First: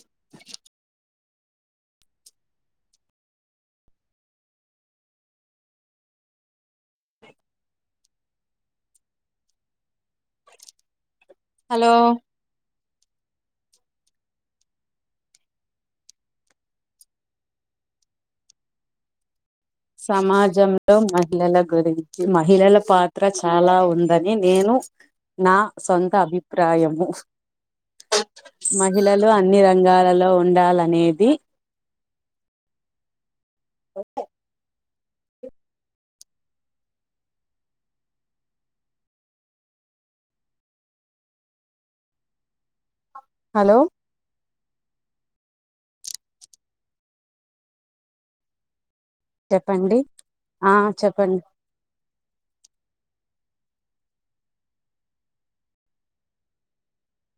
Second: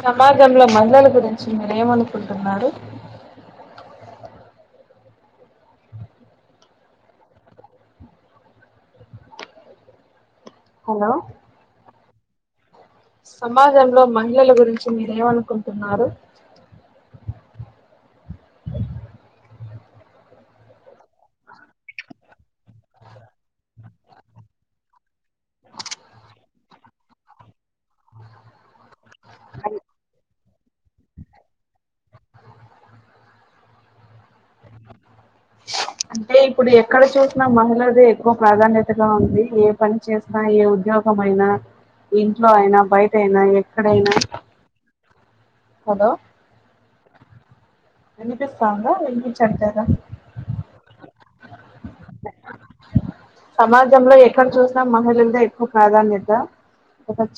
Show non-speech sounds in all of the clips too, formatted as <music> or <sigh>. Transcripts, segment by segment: సమాజంలో మహిళల గురిన్ మీరేమనుకుంటున్నారు హలో హలో సమాజంలో మహిళల గురించి మీరేమనుకుంటున్నారు సమాజంలో మహిళల గురించి మహిళల పాత్ర చాలా ఉందని నేను నా సొంత అభిప్రాయము మ మహిళలు అన్ని రంగాలలో ఉండాలనేది అంటే ఇప్పుడు ఎక్కడ చూసినా మహిళది ఎక్కువ ప్రాధాన్యతగా ఉంది ఏ పని చేసినా ఏ ఉద్యోగ గమయినా ఇంట్లో అయినా బయట అయినా హలో ఎక్కడైనా హలో ఇనిపిస్తాందా వినిపించట్లేదా చెప్పండి ఆ చెప్పండి సమాజంలో ఎక్కడ చూసినా మహిళలదె ఎక్కువ ప్రాధాన్యత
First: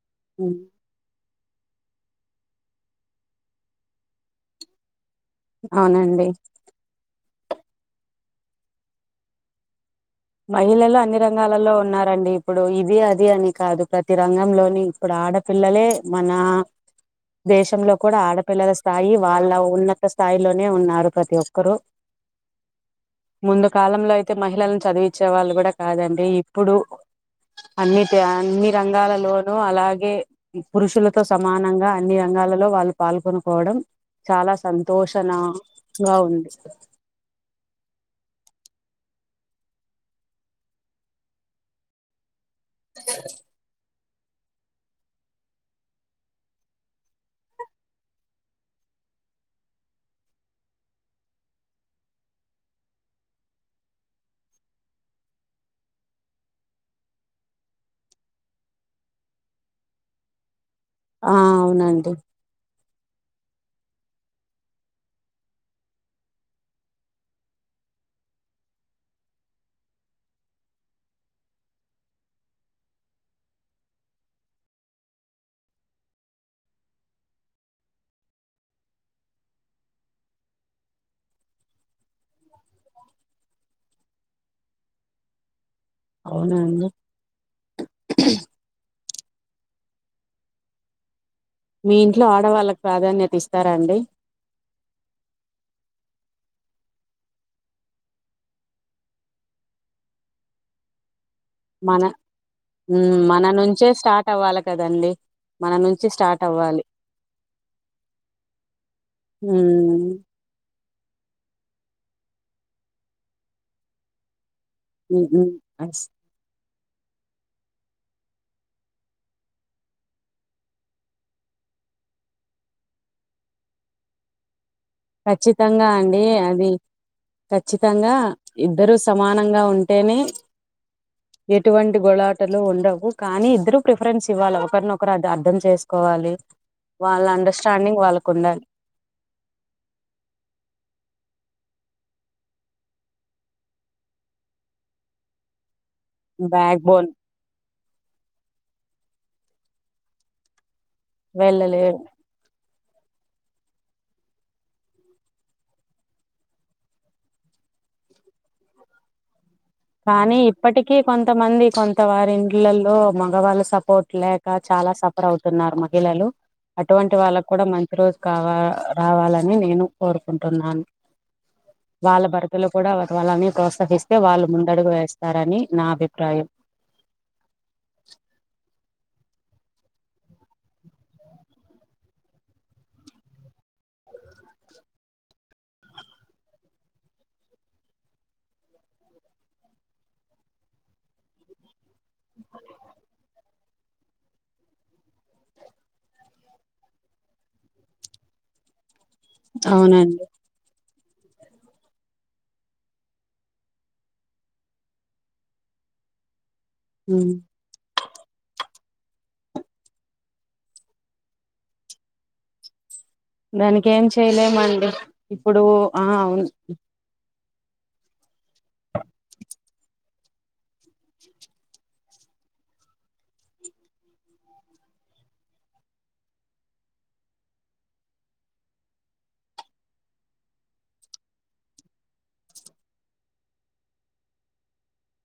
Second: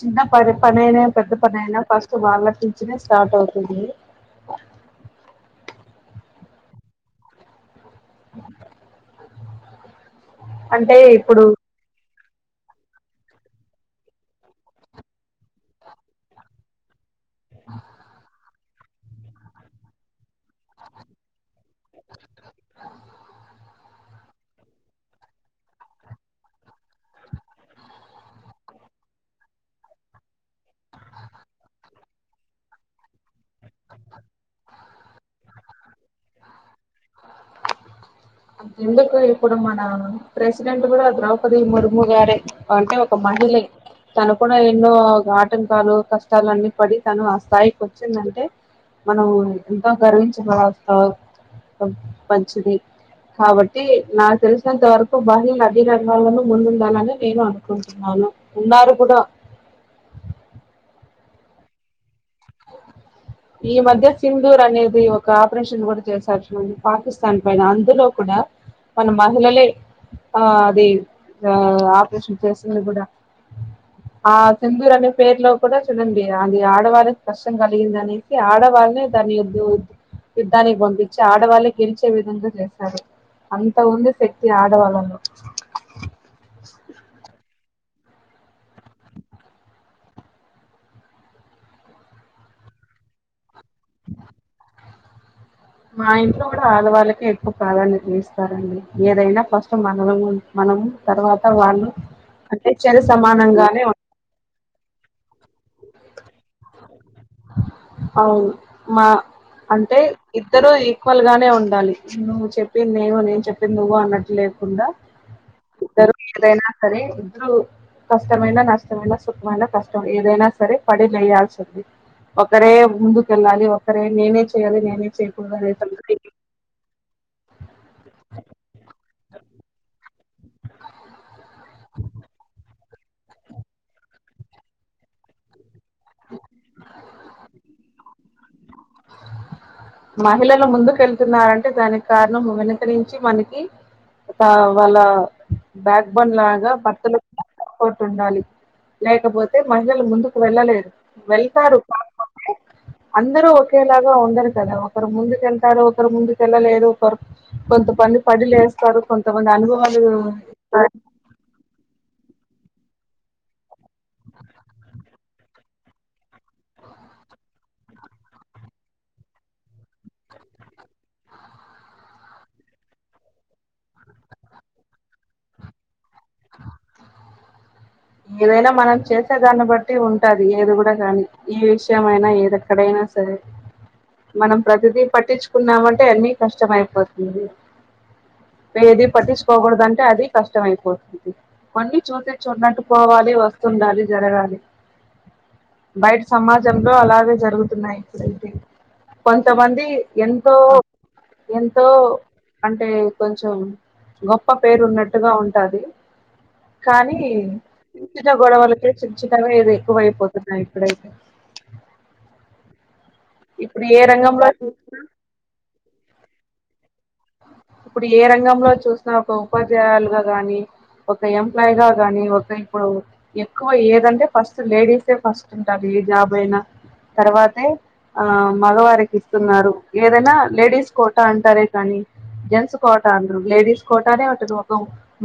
చిన్న పరి పణైన పెద్ద పని అయినా ఫస్ట్ వాళ్ళ నుంచనే స్టార్ట్ అవుతుంది అవునండి అంటే మహిళలు అన్ని ఇప్పుడు రంగాలలో ఉన్నారండి ఇప్పుడు ఇది అది అని కాదు ప్రతి రంగంలోని ఇప్పుడు ఆడపిల్లలే మనా దేశంలో కూడా ఆడపిల్లల స్త్ స్థాయి వాళ్ళ ఉన్నత స్థాయిలోనే ఉన్నారు ప్రతి ఒక్కరు ముందు కాలంలో అయితే మహిళలను చదివచ్చేవాళ్ళు గూడా కాదండి ఇప్పుడు అన్నిటి అన్ని రంగాలలోనూ అలాగే పురుషులతో సమానంగా అన్ని రంగా లో వాళ్ళు పాల్గొను పోవడం చాలా సంతోషనంగా ఉంది అ ఎందుకు ఇప్పుడు మన ప్రెసిడెంట్ కగూడా ద్రౌపది ముర్ము గారే అంటే ఒక మహిలే తను కూడా ఎన్నో ఆటంకాలు కష్టాలన్ని పడి తను ఆ స్థాయికి వచ్చిందంటే మనం ఎంతో గర్వించ మంచిది కాబట్టి నాకు తెలిసినంత వరకు బహి నదీ రంగాలను ముందుండాలని నేను అనుకుంటున్నాను ఉన్నారు గుడా ఆ అవునండి ఈ మధ్య సింధూర్ అనేది ఒక ఆపరేషన్ కూడా చేసారు పాకిస్తాన్ పైన అందులో కుడా వాళ్ళు మహిళలే ఆ అది ఆపరేషన్ చేసింది కూడా ఆ సిధూర్ అనే పేరులో కూడా చూడండి అది ఆడవారికి కష్టం కలిగిందని ఆడవాళ్ళనే దానిద్ యుద్ధానికి పొంపించి ఆడవాళ్ళ గెలిచే విధంగా చేశారు అంత వంది శక్తి ఆడవళ్ళ అవునండి <inaudible> మీ ఇంట్లో ఆడవాళ్ళకి ప్రాధాన్యత ఇస్తారా అండి మా ఇంట్లో కూడా ఆళ్డవాళ్ళకే ఎక్కువ ప్రాధాన్యత ఇస్తారండి ఏదైనా ఫస్ట్ మన మనం తర్వాత వాళ్ళు మన అంటే చరి ఉమ్, మన సమానంగానే నుంచే ఉంట స్టార్ట్ అవ్వాలి కదండి మన నుంచి స్టార్ట్ అవ్వాలి అవును మా అంటే ఉమ్, ఇద్దరు ఎక్వలుగానే ఉండాలి నువ్వు చెప్పింది నేను చెప్పింది నువ్వు అన్నట్లేదు కుండా ఉమ్, ఉమ్, అస్- ఇద్దరు ఏదైనా సరే ఇద్దరు కష్టమైన నష్టమైనా సుఖమైన కష్టం ఏదైనా సరే పడి లేయాల్సింది ఒకరే ముందుకెళ్ళాలి ఒకరే నేనే చేయాలి నేనే చేయకూడదు అనే ఖచ్చితంగా తలకాయ. అండి అది ఖచ్చితంగా ఇద్దరు సమానంగా ఉంటేనే ఎటువంటి గొలాటలు ఉండవు కానీ ఇద్దరుూ ప్రిఫరెన్స్ ఇవ్వాలి ఒకరిన ఒకరు అది అర్థం చేస్త వాలి వాళ్ళ అండర్స్టాండింగ్ వాళ్ళకు ఉండాలి మహిళలు ముందుకు వెళ్తున్నారంటే దానికి కారణం వెనక నుంచి మనకి వాళ్ళ బ్యాక్ బోన్ లాగా బ్యాక్ బోన్ భర్తలు కొట్టు ఉండాలి లేకపోతే మహిళలు ముందుకు వెళ్ళలేదు వెళ్తారు వెళ్ళలేరు కాకపోతే అందరూ ఒకేలాగా ఉండరు కదా ఒకరు ముందుకుెళ్తారు ఒకరు ముందుకెళ్ళలేదు ఒకరు కొంతమంది పడి లే వస్తారు కొంతమంది అనుభ కానీ ఇప్పటికీ కొంతమంది కొంత వారు ఇండ్లలో మగవాళ్ళ సపోర్ట్ లేక చాలా సఫర్ అవుతున్నారు మహిళలు అటువంటి వాళ్ళకు కూడా మంచి రోజు కావ రావాలని నేను కోరుకుంటున్నాను వాళ్ళ భర్తలో కూడా వాళ్ళని ప్రోత్సహిస్తే వాళ్ళు ము తడుగు వేస్తారని నా అభిప్రాయం ఏదైనా మనం చేసే దాన్ని బట్టి ఉంటది ఏది కూడా కానీ ఏ విషయం అయినా ఏది ఎక్కడైనా సరే మనం ప్రతిదీ పట్టించుకున్నామంటే అన్ని కష్టంమయిపోతుంది ఏది పట్టించుకోకూడదు అంటే అది కష్టంమయిపోతుంది కొన్ని చూసి చూడినట్టు వస్తుండాలి జరగాలి బయట సమాజంలో అలాగే జరుగుతున్నాయి ఇక్కడైతే కొంతమంది అవునండి ఎంతో ఎంతో అంటే కొంచెం గొప్ప పేరు ఉన్నట్టుగా ఉంటది కానీ ఉమ్. చి చిన్న గొడవలకి చి చిన్నగా ఎక్కువైపోతున్నాయి ఇప్పుడైతే ఇప్పుడు దానికి ఏ ఏం రంగంలో చేయలేమండి చూసిన ఇప్పుడు ఆ అవును ఇప్పుడు ఏ రంగంలో చూసిన ఒక ఉపాధ్యాయులుగా గాని ఒక ఎంప్లాయ గా గాని ఒక ఇప్పుడు ఎక్కువ ఏదంటే ఫస్ట్ లేడీసే ఫస్ట్ ఉంటది ఏ జాబ్ అయినా తర్వాతే ఆ మగవారికి ఇస్తున్నారు ఏదైనా లేడీస్ కోట అంటారే కానీ జెన్స్ కోట అన్నారు లేడీస్ కోటనే ఉంటది ఒక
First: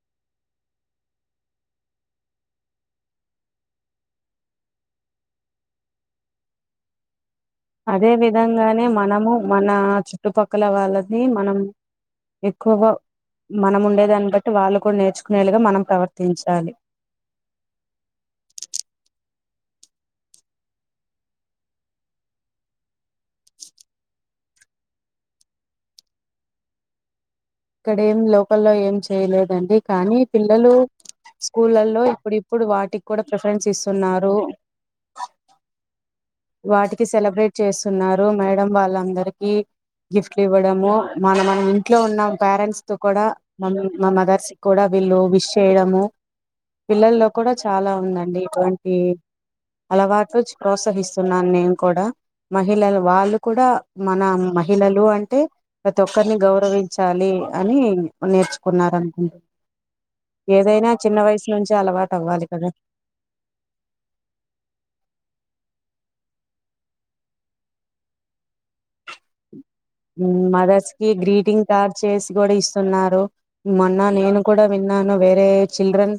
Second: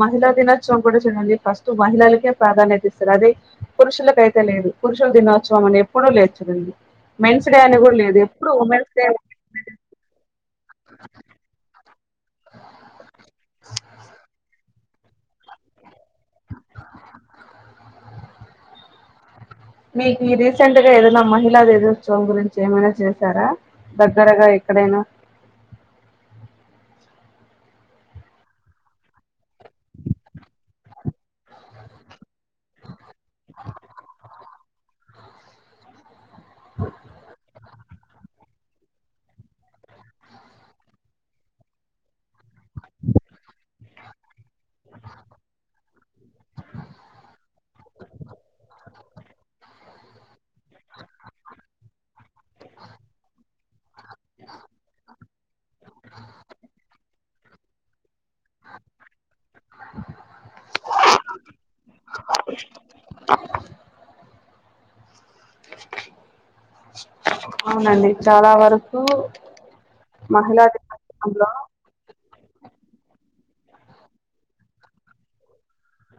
మహిళా దినోత్సవం కూడా చడండి ఫస్ట్ మహిళలకే ప్రాధాన్యత ఇస్తారు అదే పురుషులకైతే లేదు పురుషుల దినోత్సవం అని ఎప్పుడూ లేర్చనుంది అదే విధంగానే మనము మన చుట్టుపక్కల వాళ్ళది మనం ఎక్కువగా మనముండేదాన్ని బట్టి వాళ్ళు కూడా నేర్చుకునేలుగా మనం ప్రవర్తించాలి మీకు ఈ రీసెంట్ గా ఏదైనా మహిళా దేశోత్సవం గురించి ఏమైనా చేసారా దగ్గరగా ఎక్కడైనా ఇక్కడ ఏం లోకల్లో ఏం చేయలేదండి. కానీ పిల్లలు స్కూళ్లలో ఇప్పుడు ఇప్పుడు వాటికి కూడా ప్రిఫరెన్స్ ఇస్తున్నారు. వాటికి సెలబ్రేట్ చేస్ న్నారు. మేడం వాళ్ళందరికి గిఫ్ట్లు ఇవ్వడము, మన మనం ఇంట్లో ఉన్న పేరెంట్స్ తో కూడా మమ్మి మా మదర్స్ కూడా వీళ్ళు విష్ చేయడము. పిల్లల్లో కూడా చాలా ఉందండి ఇటువంటి అలవాట్లు చ ప్రోత్సహిస్ మహిళలు వాళ్ళు కూడా మన మహిళలు అంటే ప్రతి ఒక్కరిని గౌరవించాలి అని నేర్చుకున్నారు అనుకుం ఏదైనా చిన్న వయసు నుంచె అలవాటు అవ్వాలి కదా. అవునండి చాలా వరకు మహిళా మదర్స్ కి దినోత్సవంలో గ్రీటింగ్ కార్డ్ చేసి కూడా ఇస్తున్నారు. మొన్న నేను కూడా విన్నాను వేరే చిల్డ్రన్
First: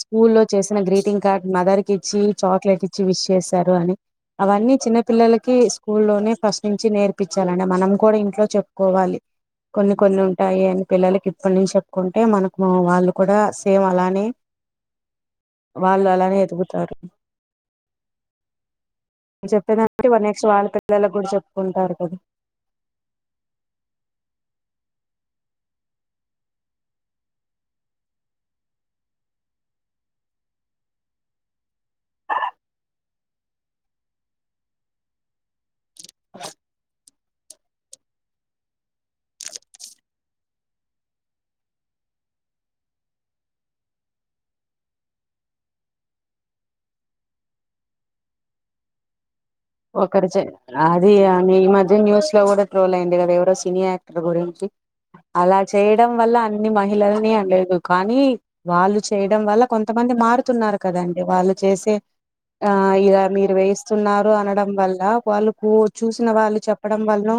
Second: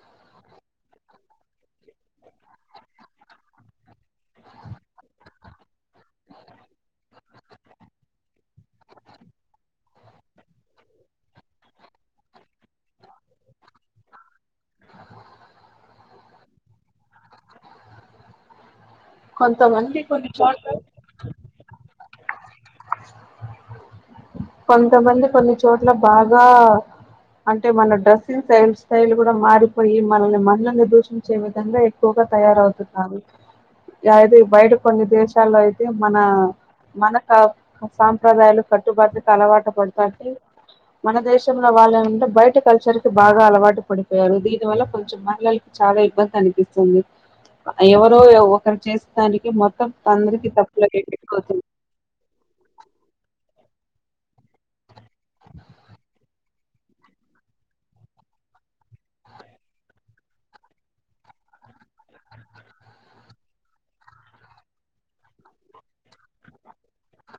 స్కూల్లో చేసిన గ్రీటింగ్ కార్డ్ మదర్ కి ఇచ్చి చాక్లెట్ ఇచ్చి విష్ చేసారు అని. అవన్నీ చిన్న పిల్లలకి స్కూల్లోనే ఫస్ట్ నుంచి నేర్పించి చాలండి మనం కూడా ఇంట్లో చెప్పుకోవాలి. కొన్ని కొన్ని ఉంటాయి అని పిల్లలకి ఇప్పటి నుంచి చెప్పుకుంటే మనకు వాళ్ళు కూడా సేమ్ అలానే వాళ్ళు అలానే ఎదుగుతారు. కొంతమంది చెప్పేదానిబట్టి కొన్ని నెక్ట్స్ వాళ్ళ చోట్ల పిల్లలకు కూడా చెప్పుకుంటారు కదా. కొంతమంది కొన్ని చోట్ల బాగా అంటే మన డ్రెస్సింగ్ స్టైల్ స్టైల్ కూడా మారిపోయి మనల్ని మహిళల్ని దూషించే విధంగా ఎక్కువగా తయారవుతున్నారు యా ఇది బయట కొన్ని దేశాల్లో అయి తే మన మన కా సాంప్రదాయాలు కట్టుబట్లాకి అలవాటు పడతాంటే మన దేశంలో వాళ్ళనంటే బయట కల్చర్ కి బాగా అలవాటు పడిపోయారు దీని వల్ల కొంచెం మహిళలు చాలా ఇబ్బంది అనిపిస్తుంది. ఎవరో ఒకరు చేసినా దానికి మొత్తం ఒకరు చే అందరికి తప్పులు అది అయ్యేటట్టు అని అవుతుంది ఈ మధ్య న్యూస్ లో కూడా ట్రోల్ అయింది కదా ఎవరో సినీ యాక్టర్ గురించి. అలా చేయడం వల్ల అన్ని మహిళలని అనలేదు. కానీ వాళ్ళు చేయడం వల్ల కొంతమంది మారుతున్నారు కదండి. వాళ్ళు చేసే ఆ ఇగా మీరు వేయిస్తున్నారు అనడం వల్ల వాళ్ళుకు చూసిన వాళ్ళు చెప్పడం వల్నో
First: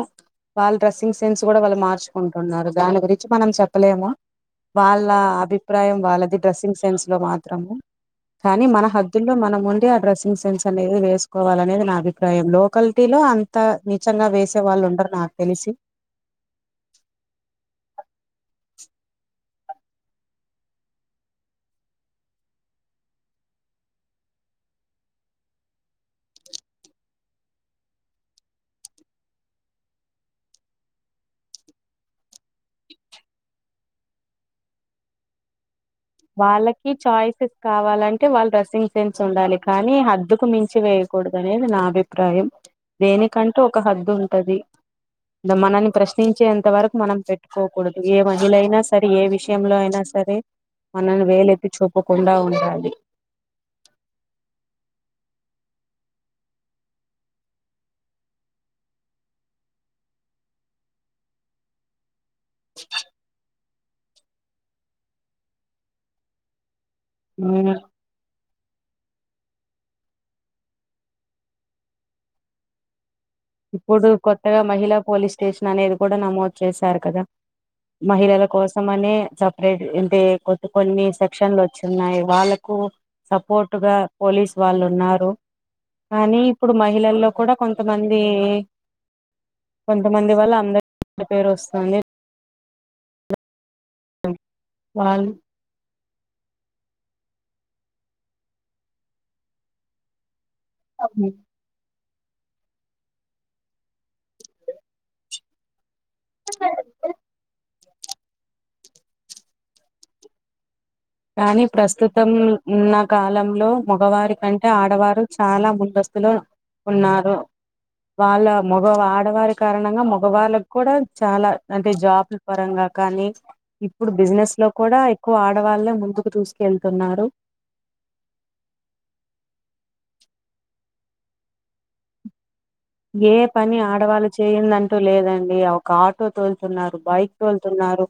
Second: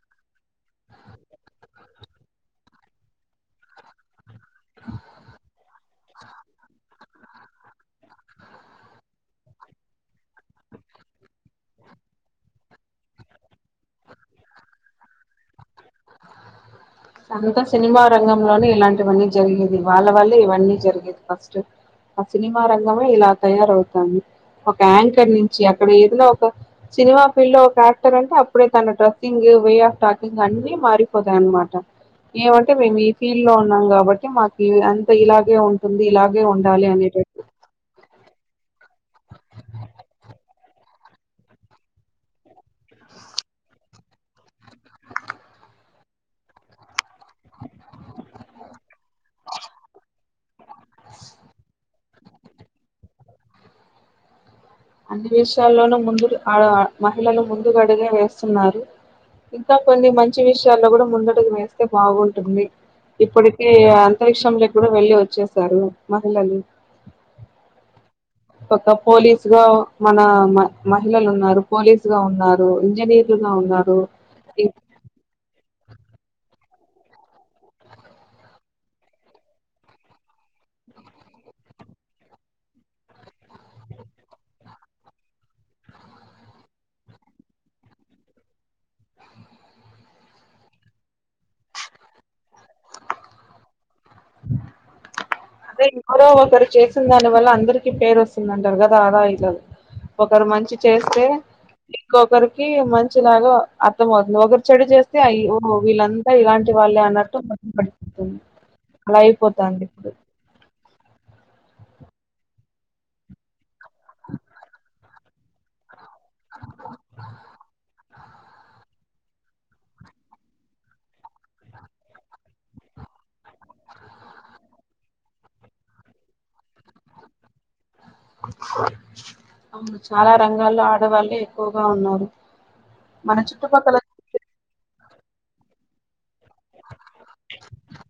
వాళ్ళ డ్రెస్సింగ్ సెన్స్ కూడా వాళ్ళు మార్చుకుంటున్నారు దాని గురించి మనం చెప్పలేమా. వాళ్ళ అభిప్రాయం వాళ్ళది డ్రెస్సింగ్ సెన్స్లో మాత్రము. కానీ మన హద్దుల్లో మనం ఉండి ఆ డ్రెస్సింగ్ సెన్స్ అనేది వేసుకోవాలనేది నా అభి ప్రాయం. లోకల్టీలో అంతా నీచంగా వేసే వాళ్ళు ఉండరు నాకు తెలిసి. అంతా సినిమా రంగంలోనే ఇలాంటివన్నీ జరిగేది. వాళ్ళ వల్లే ఇవన్నీ జరిగేది ఫస్ట్. ఆ సినిమా రంగమే ఇలా తయారవుతంది. ఒక యాంకర్ నుంచి అక్కడ ఏదైనా ఒక సినిమా ఫీల్డ్ లో ఒక యాక్టర్ అంటే అప్పుడే తన dressing the way of talking అన్ని మారిపోతాయి అనమాట. ఏమంటే మేము ఈ ఫీల్డ్ లో ఉన్నాం కాబట్టి మాకి అంత ఇలాగే ఉం వాళ్ళకి చాయిసెస్ కావాలం టే వాళ్ళ డ్రెస్సింగ్ సెన్స్ ఉండాలి. కానీ హద్దుకు మించి వేయకూడదు అనేది నా అభిప్రాయం. దే నికంటూ ఒక హద్దు ఉంటది. మనల్ని ప్రశ్నించేంత వరకు మనం పెట్టుకోకూడదు. ఏ మహిళైనా సరే ఏ విషయంలో అయినా స సరే మనల్ని వేలెత్తి చూపకుండా ఉండాలి. అన్ని విషయాల్లోనూ ముందు ఆ మహిళలు ముందుగడుగే వేస్తున్నారు. ఇంకా కొన్ని మంచి విషయాల్లో కూడా ముందడుగు వేస్తే బాగుం టుంది. ఇప్పడికే అంతరిక్షంలో కూడా వెళ్ళి వచ్చేసారు మహిళలు. మేమే ఒక పోలీసు గా మన మ మహిళలు ఉన్నారు పోలీసు గా ఉన్నారు ఇంజనీర్ ఇప్పుడు కొత్తగా మహిళా పోలీస్ స్టేషన్ అనేది కూడా నమోదు చేశారు కదా మహిళల కోసం అనే సపరేట్ అంటే కొత్త కొన్ని సెక్షన్లు వచ్చిన్నాయి వాళ్ళకు సపోర్ట్ గా పోలీస్ వాళ్ళు ఉన్నారు కానీ ఇప్పుడు మహిళల్లో కూడా కొంతమంది అది కొంతమంది వల్ల అందరికి పేరు వస్తుంది వాల్ అదే ఎవరో ఒకరు చేసిన దాని వల్ల అందరికి పేరు వస్తుందంటారు కదా అలా ఇదు ఒక్కరు మంచి చేస్తే ఇంకొకరికి మంచిలాగా అర్థంమవుతుంది ఒకరు చెడు చేస్తే అ వీళ్ళంతా ఇలాంటి వాళ్ళే అన్నట్టు <unintelligible> పోతుంది అలా అయిపోతాంది ఇప్పుడు కానీ ప్రస్తుతం ఉన్న కాలంలో మగవారి కంటే ఆడవారు చాలా ముందస్తు ఇలా ఉన్నారు వాళ్ళ మగ ఆడవారి కారణంగా మగవాళ్ళకి కూడా చాలా అంటే జాబ్ల పరంగా కానీ ఇప్పుడు బిజినెస్ లో కూడా ఎక్కువ ఆడవాళ్ళే ముందుకు దూసుకెళ్తున్నారు అవును చాలా రంగాల్లో ఆడవాళ్ళు ఎక్కువగా ఉన్నారు ఏ మన పని చుట్టుపక్కల ఆడవాళ్ళు చేయిందంటూ లేదండి అ ఆటో తోలుతున్నారు బైక్ తోలుతున్నారు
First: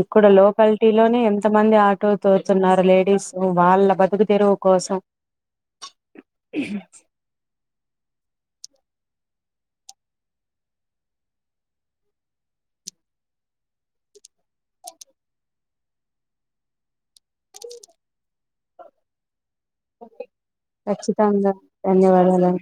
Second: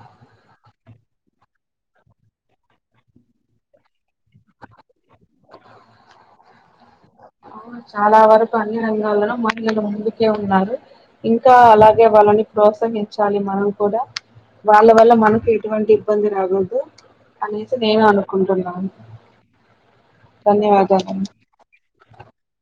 ఇక్కడ లోకాలిటీ లోనే ఎంత మంది ఆటో తోచన్నారు లేడీస్ వాళ్ళ బతుకు తెరువు కో కోసం అవును చాలా వరకు అన్ని రంగాల్లోనూ మహిళలు ముందుకే ఉన్నారు ఇంకా అలాగే వాళ్ళని ప్రోత్సహించాలి మనం కూడా వాళ్ళ వల్ల మనకు ఎటువంటి ఇబ్బంది రాకూడదు అనేసి నేను అనుకుంటున్నాను ధన్యవాదాలండి ఖచ్చితంగా ధన్యవాదాలు